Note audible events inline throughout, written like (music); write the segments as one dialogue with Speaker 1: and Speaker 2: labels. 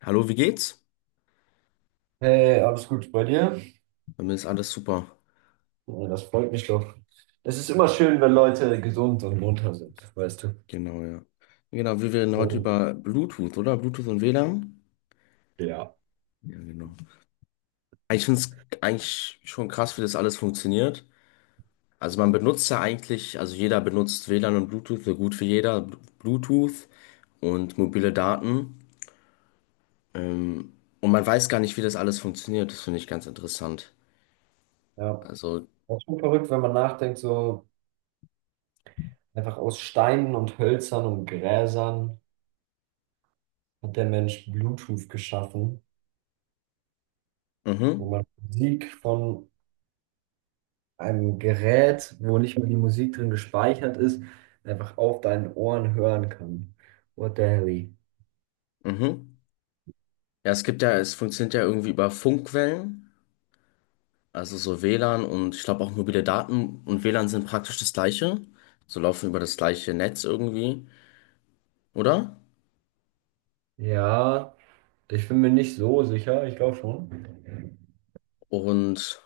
Speaker 1: Hallo, wie geht's?
Speaker 2: Hey, alles gut bei dir?
Speaker 1: Bei mir ist alles super.
Speaker 2: Ja, das freut mich doch. Es ist immer schön, wenn Leute gesund und munter sind, weißt du.
Speaker 1: Genau, ja. Genau, wir reden heute
Speaker 2: Und
Speaker 1: über Bluetooth, oder? Bluetooth und WLAN?
Speaker 2: ja.
Speaker 1: Ja, genau. Ich finde es eigentlich schon krass, wie das alles funktioniert. Also man benutzt ja eigentlich, also jeder benutzt WLAN und Bluetooth, so gut wie jeder, Bluetooth und mobile Daten. Ähm, und man weiß gar nicht, wie das alles funktioniert. Das finde ich ganz interessant.
Speaker 2: Ja,
Speaker 1: Also,
Speaker 2: auch schon verrückt, wenn man nachdenkt, so einfach aus Steinen und Hölzern und Gräsern hat der Mensch Bluetooth geschaffen, wo
Speaker 1: mhm,
Speaker 2: man Musik von einem Gerät, wo nicht mehr die Musik drin gespeichert ist, einfach auf deinen Ohren hören kann. What the hell?
Speaker 1: mhm. Ja, es gibt ja, es funktioniert ja irgendwie über Funkwellen. Also so WLAN und ich glaube auch mobile Daten und WLAN sind praktisch das gleiche. So laufen über das gleiche Netz irgendwie, oder?
Speaker 2: Ja, ich bin mir nicht so sicher, ich glaube schon.
Speaker 1: Und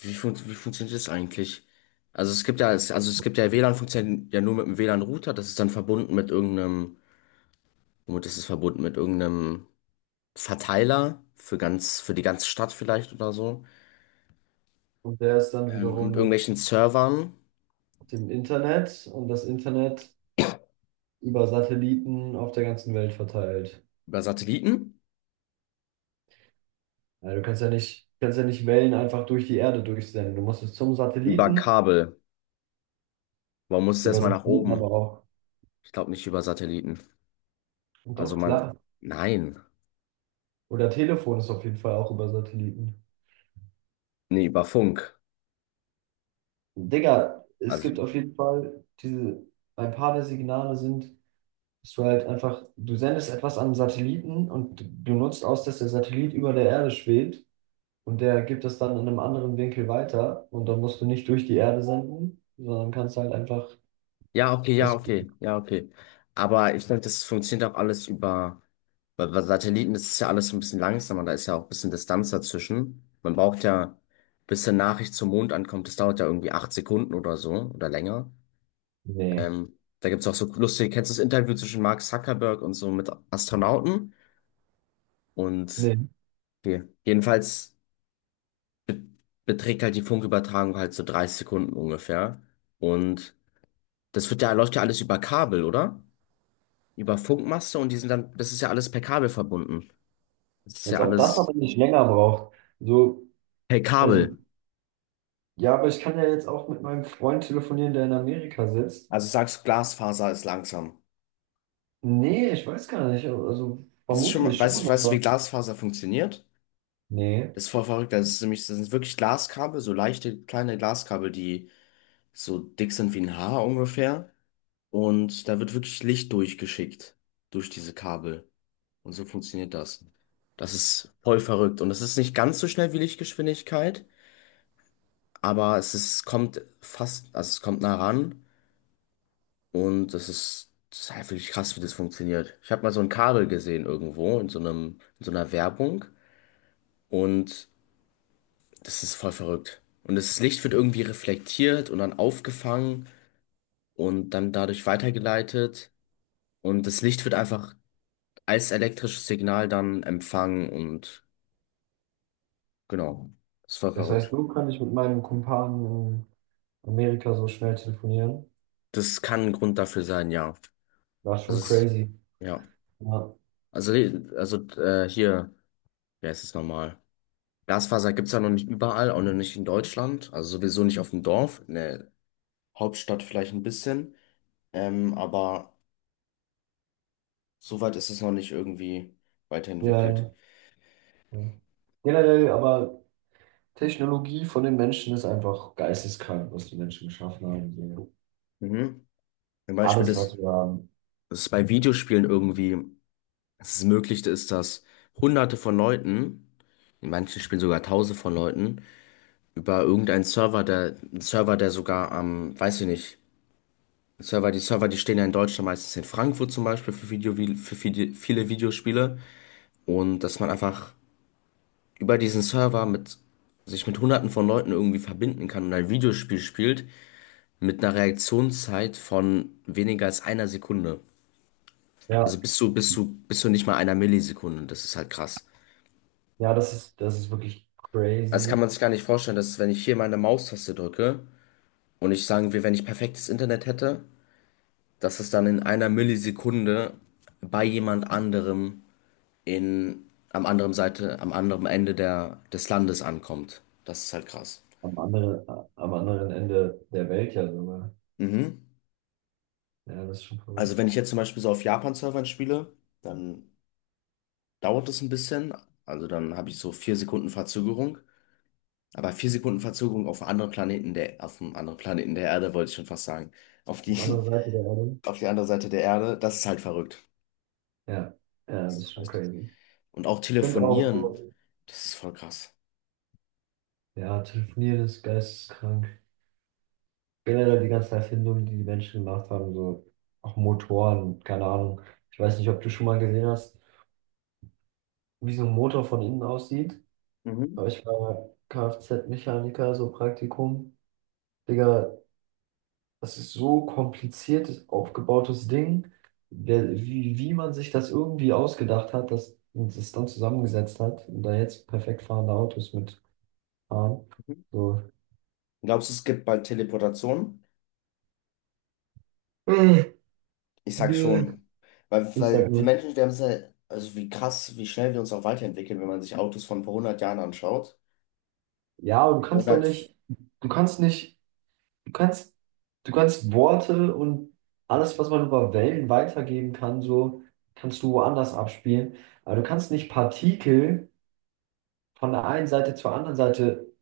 Speaker 1: wie, fun wie funktioniert das eigentlich? Also es gibt ja, also es gibt ja WLAN funktioniert ja nur mit einem WLAN-Router, das ist dann verbunden mit irgendeinem, womit ist es verbunden? Mit irgendeinem Verteiler für ganz, für die ganze Stadt vielleicht oder so.
Speaker 2: Und der ist dann
Speaker 1: Ähm,
Speaker 2: wiederum
Speaker 1: mit
Speaker 2: mit
Speaker 1: irgendwelchen Servern,
Speaker 2: dem Internet und das Internet über Satelliten auf der ganzen Welt verteilt.
Speaker 1: über Satelliten,
Speaker 2: Also du kannst ja nicht Wellen einfach durch die Erde durchsenden. Du musst es zum
Speaker 1: über
Speaker 2: Satelliten,
Speaker 1: Kabel. Warum muss es
Speaker 2: über
Speaker 1: erstmal nach
Speaker 2: Satelliten aber
Speaker 1: oben?
Speaker 2: auch.
Speaker 1: Ich glaube nicht über Satelliten.
Speaker 2: Und
Speaker 1: Also
Speaker 2: doch,
Speaker 1: man,
Speaker 2: klar.
Speaker 1: nein,
Speaker 2: Oder Telefon ist auf jeden Fall auch über Satelliten.
Speaker 1: nee, über Funk.
Speaker 2: Digga, es
Speaker 1: Also,
Speaker 2: gibt auf jeden Fall diese, ein paar der Signale sind, dass du halt einfach, du sendest etwas an einen Satelliten und du nutzt aus, dass der Satellit über der Erde schwebt. Und der gibt es dann in einem anderen Winkel weiter. Und dann musst du nicht durch die Erde senden, sondern kannst halt einfach
Speaker 1: ja, okay, ja,
Speaker 2: das.
Speaker 1: okay, ja, okay. Aber ich denke, das funktioniert auch alles über, bei Satelliten ist es ja alles so ein bisschen langsamer, da ist ja auch ein bisschen Distanz dazwischen. Man braucht ja, bis eine Nachricht zum Mond ankommt, das dauert ja irgendwie 8 Sekunden oder so oder länger.
Speaker 2: Nee,
Speaker 1: Da gibt's auch so lustige, kennst du das Interview zwischen Mark Zuckerberg und so mit Astronauten? Und
Speaker 2: nee.
Speaker 1: okay. Jedenfalls be beträgt halt die Funkübertragung halt so 30 Sekunden ungefähr. Und das wird ja, läuft ja alles über Kabel, oder? Über Funkmaste und die sind dann, das ist ja alles per Kabel verbunden. Das ist
Speaker 2: Als
Speaker 1: ja
Speaker 2: ob das
Speaker 1: alles
Speaker 2: aber nicht länger braucht. So,
Speaker 1: per
Speaker 2: also,
Speaker 1: Kabel.
Speaker 2: ja, aber ich kann ja jetzt auch mit meinem Freund telefonieren, der in Amerika sitzt.
Speaker 1: Also sagst du, Glasfaser ist langsam.
Speaker 2: Nee, ich weiß gar nicht. Also,
Speaker 1: Hast du schon mal,
Speaker 2: vermutlich schon,
Speaker 1: weißt du,
Speaker 2: aber.
Speaker 1: wie Glasfaser funktioniert?
Speaker 2: Nee.
Speaker 1: Das ist voll verrückt. Das ist nämlich, das sind wirklich Glaskabel, so leichte kleine Glaskabel, die so dick sind wie ein Haar ungefähr. Und da wird wirklich Licht durchgeschickt durch diese Kabel. Und so funktioniert das. Das ist voll verrückt. Und das ist nicht ganz so schnell wie Lichtgeschwindigkeit. Aber es ist, kommt fast, also es kommt nah ran und das ist halt wirklich krass, wie das funktioniert. Ich habe mal so ein Kabel gesehen irgendwo in so einem, in so einer Werbung und das ist voll verrückt. Und das Licht wird irgendwie reflektiert und dann aufgefangen und dann dadurch weitergeleitet und das Licht wird einfach als elektrisches Signal dann empfangen und genau, das ist voll
Speaker 2: Das heißt,
Speaker 1: verrückt.
Speaker 2: so kann ich mit meinem Kumpan in Amerika so schnell telefonieren.
Speaker 1: Das kann ein Grund dafür sein, ja.
Speaker 2: War
Speaker 1: Das
Speaker 2: schon
Speaker 1: ist,
Speaker 2: crazy.
Speaker 1: ja.
Speaker 2: Ja,
Speaker 1: Also, also, hier. Ja, es ist normal. Glasfaser gibt es ja noch nicht überall, auch noch nicht in Deutschland. Also sowieso nicht auf dem Dorf. In der Hauptstadt vielleicht ein bisschen. Aber soweit ist es noch nicht irgendwie
Speaker 2: ja,
Speaker 1: weiterentwickelt.
Speaker 2: ja. Ja. Generell, aber Technologie von den Menschen ist einfach geisteskrank, was die Menschen geschaffen haben. So.
Speaker 1: Mhm. Zum Beispiel,
Speaker 2: Alles,
Speaker 1: dass
Speaker 2: was wir haben.
Speaker 1: dass es bei Videospielen irgendwie dass es möglich ist, dass Hunderte von Leuten, in manchen Spielen sogar Tausende von Leuten, über irgendeinen Server, der, einen Server, der sogar am, weiß ich nicht, Server, die stehen ja in Deutschland meistens in Frankfurt zum Beispiel für Video, für viele, viele Videospiele. Und dass man einfach über diesen Server mit sich mit hunderten von Leuten irgendwie verbinden kann und ein Videospiel spielt mit einer Reaktionszeit von weniger als einer Sekunde.
Speaker 2: Ja,
Speaker 1: Also bis zu nicht mal einer Millisekunde. Das ist halt krass.
Speaker 2: ja, das ist wirklich
Speaker 1: Das kann
Speaker 2: crazy.
Speaker 1: man sich gar nicht vorstellen, dass wenn ich hier meine Maustaste drücke und ich sagen will, wenn ich perfektes Internet hätte, dass es dann in einer Millisekunde bei jemand anderem in, am anderen Seite, am anderen Ende der, des Landes ankommt. Das ist halt krass.
Speaker 2: Am anderen, am anderen Ende der Welt ja sogar.
Speaker 1: Mhm.
Speaker 2: Ja, das ist schon
Speaker 1: Also
Speaker 2: verrückt.
Speaker 1: wenn ich jetzt zum Beispiel so auf Japan-Servern spiele, dann dauert es ein bisschen. Also dann habe ich so 4 Sekunden Verzögerung. Aber 4 Sekunden Verzögerung auf einem anderen Planeten der, auf einem anderen Planeten der Erde, wollte ich schon fast sagen. Auf
Speaker 2: Auf der
Speaker 1: die,
Speaker 2: anderen Seite der Erde.
Speaker 1: (laughs) auf die andere Seite der Erde, das ist halt verrückt.
Speaker 2: Ja, ja,
Speaker 1: Das
Speaker 2: das ist
Speaker 1: ist
Speaker 2: schon
Speaker 1: halt.
Speaker 2: crazy. Ich
Speaker 1: Und auch
Speaker 2: finde auch,
Speaker 1: telefonieren,
Speaker 2: so,
Speaker 1: das ist voll krass.
Speaker 2: ja, telefonieren ist geisteskrank. Generell die ganzen Erfindungen, die die Menschen gemacht haben, so auch Motoren, keine Ahnung. Ich weiß nicht, ob du schon mal gesehen hast, wie so ein Motor von innen aussieht.
Speaker 1: Mhm.
Speaker 2: Aber ich war Kfz-Mechaniker, so Praktikum. Digga, das ist so kompliziertes, aufgebautes Ding, wie man sich das irgendwie ausgedacht hat, dass und es dann zusammengesetzt hat und da jetzt perfekt fahrende Autos mit fahren.
Speaker 1: Mhm.
Speaker 2: So.
Speaker 1: Glaubst du, es gibt bald Teleportation?
Speaker 2: Äh,
Speaker 1: Ich sag
Speaker 2: Nö.
Speaker 1: schon. Weil,
Speaker 2: Ich sag
Speaker 1: weil wir
Speaker 2: nur,
Speaker 1: Menschen, wir haben es ja, also wie krass, wie schnell wir uns auch weiterentwickeln, wenn man sich Autos von vor 100 Jahren anschaut.
Speaker 2: ja, aber du kannst doch nicht, du kannst nicht, du kannst, du kannst Worte und alles, was man über Wellen weitergeben kann, so kannst du woanders abspielen. Aber du kannst nicht Partikel von der einen Seite zur anderen Seite,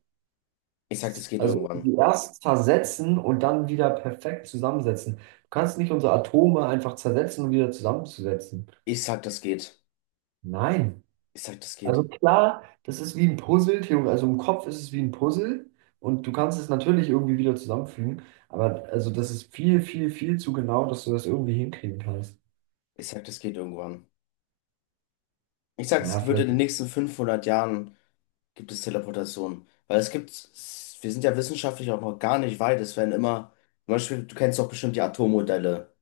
Speaker 1: Ich sag, das geht
Speaker 2: also
Speaker 1: irgendwann.
Speaker 2: die erst zersetzen und dann wieder perfekt zusammensetzen. Du kannst nicht unsere Atome einfach zersetzen und wieder zusammenzusetzen.
Speaker 1: Ich sag, das geht.
Speaker 2: Nein.
Speaker 1: Ich sag, das
Speaker 2: Also
Speaker 1: geht.
Speaker 2: klar, das ist wie ein Puzzle, also im Kopf ist es wie ein Puzzle und du kannst es natürlich irgendwie wieder zusammenfügen, aber also das ist viel, viel, viel zu genau, dass du das irgendwie hinkriegen kannst.
Speaker 1: Ich sag, das geht irgendwann. Ich sag,
Speaker 2: Ja,
Speaker 1: es wird in
Speaker 2: vielleicht.
Speaker 1: den nächsten 500 Jahren gibt es Teleportation. Weil es gibt, wir sind ja wissenschaftlich auch noch gar nicht weit. Es werden immer, zum Beispiel, du kennst doch bestimmt die Atommodelle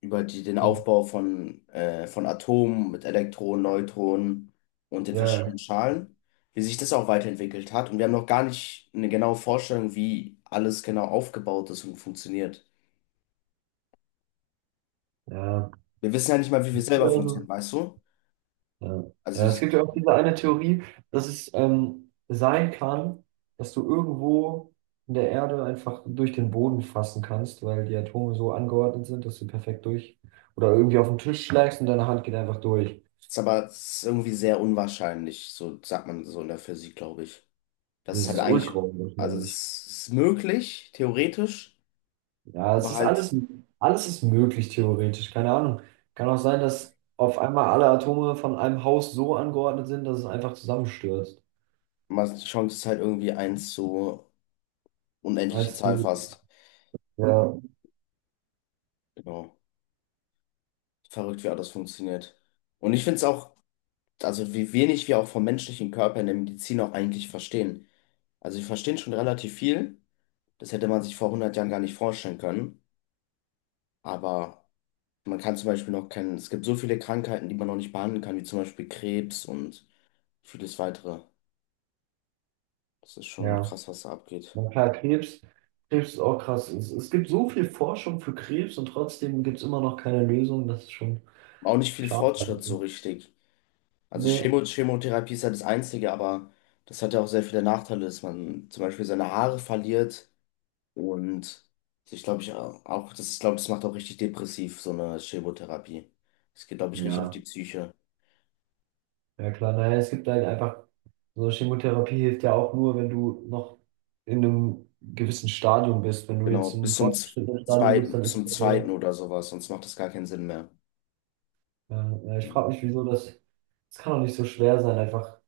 Speaker 1: über die, den Aufbau von Atomen mit Elektronen, Neutronen und den verschiedenen
Speaker 2: Ja,
Speaker 1: Schalen, wie sich das auch weiterentwickelt hat. Und wir haben noch gar nicht eine genaue Vorstellung, wie alles genau aufgebaut ist und funktioniert.
Speaker 2: ja.
Speaker 1: Wir wissen ja nicht mal, wie wir
Speaker 2: Ja,
Speaker 1: selber funktionieren, weißt du?
Speaker 2: Ja.
Speaker 1: Also
Speaker 2: Ja, es gibt ja
Speaker 1: es
Speaker 2: auch diese eine Theorie, dass es sein kann, dass du irgendwo in der Erde einfach durch den Boden fassen kannst, weil die Atome so angeordnet sind, dass du perfekt durch oder irgendwie auf den Tisch schlägst und deine Hand geht einfach durch.
Speaker 1: ist aber es ist irgendwie sehr unwahrscheinlich, so sagt man so in der Physik, glaube ich. Das
Speaker 2: Das
Speaker 1: ist halt
Speaker 2: ist ultra
Speaker 1: eigentlich, also
Speaker 2: unwahrscheinlich.
Speaker 1: es ist möglich, theoretisch,
Speaker 2: Ja,
Speaker 1: aber halt,
Speaker 2: alles ist möglich theoretisch, keine Ahnung. Kann auch sein, dass auf einmal alle Atome von einem Haus so angeordnet sind, dass es einfach zusammenstürzt.
Speaker 1: man die Chance ist halt irgendwie eins zu unendliche
Speaker 2: Als
Speaker 1: Zahl
Speaker 2: du,
Speaker 1: fast.
Speaker 2: ja,
Speaker 1: Genau. Verrückt, wie auch das funktioniert. Und ich finde es auch, also wie wenig wir auch vom menschlichen Körper in der Medizin auch eigentlich verstehen. Also wir verstehen schon relativ viel. Das hätte man sich vor 100 Jahren gar nicht vorstellen können. Aber man kann zum Beispiel noch kennen, es gibt so viele Krankheiten, die man noch nicht behandeln kann, wie zum Beispiel Krebs und vieles weitere. Das ist schon
Speaker 2: ja.
Speaker 1: krass, was da abgeht.
Speaker 2: Na klar, Krebs ist auch krass. Es gibt so viel Forschung für Krebs und trotzdem gibt es immer noch keine Lösung. Das ist schon
Speaker 1: Auch nicht viel
Speaker 2: schade.
Speaker 1: Fortschritt so richtig. Also
Speaker 2: Nee,
Speaker 1: Chemotherapie ist ja das Einzige, aber das hat ja auch sehr viele Nachteile, dass man zum Beispiel seine Haare verliert und ich glaube, ich auch, das ist, glaube das macht auch richtig depressiv, so eine Chemotherapie. Es geht, glaube ich, richtig auf die
Speaker 2: ja,
Speaker 1: Psyche.
Speaker 2: ja klar. Naja, es gibt halt einfach, so Chemotherapie hilft ja auch nur, wenn du noch in einem gewissen Stadium bist. Wenn du
Speaker 1: Genau,
Speaker 2: jetzt im
Speaker 1: bis zum z-
Speaker 2: fortgeschrittenen Stadium bist,
Speaker 1: zweiten,
Speaker 2: dann ist
Speaker 1: zum
Speaker 2: das
Speaker 1: zweiten
Speaker 2: vorbei.
Speaker 1: oder sowas, sonst macht das gar keinen Sinn mehr.
Speaker 2: Ja, ja, ich
Speaker 1: Genau.
Speaker 2: frage mich, wieso das kann doch nicht so schwer sein, einfach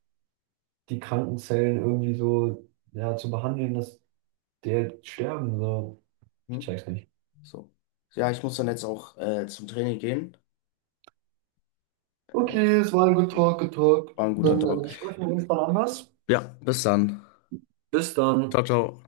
Speaker 2: die kranken Zellen irgendwie so ja, zu behandeln, dass die halt sterben. So. Ich
Speaker 1: Hm?
Speaker 2: check's nicht.
Speaker 1: So. Ja, ich muss dann jetzt auch zum Training gehen. Äh,
Speaker 2: Okay, es war ein Good
Speaker 1: okay.
Speaker 2: Talk, Good Talk.
Speaker 1: War ein guter
Speaker 2: Dann
Speaker 1: Talk.
Speaker 2: sprechen wir uns mal anders.
Speaker 1: Ja, bis dann.
Speaker 2: Bis dann.
Speaker 1: Ciao, ciao.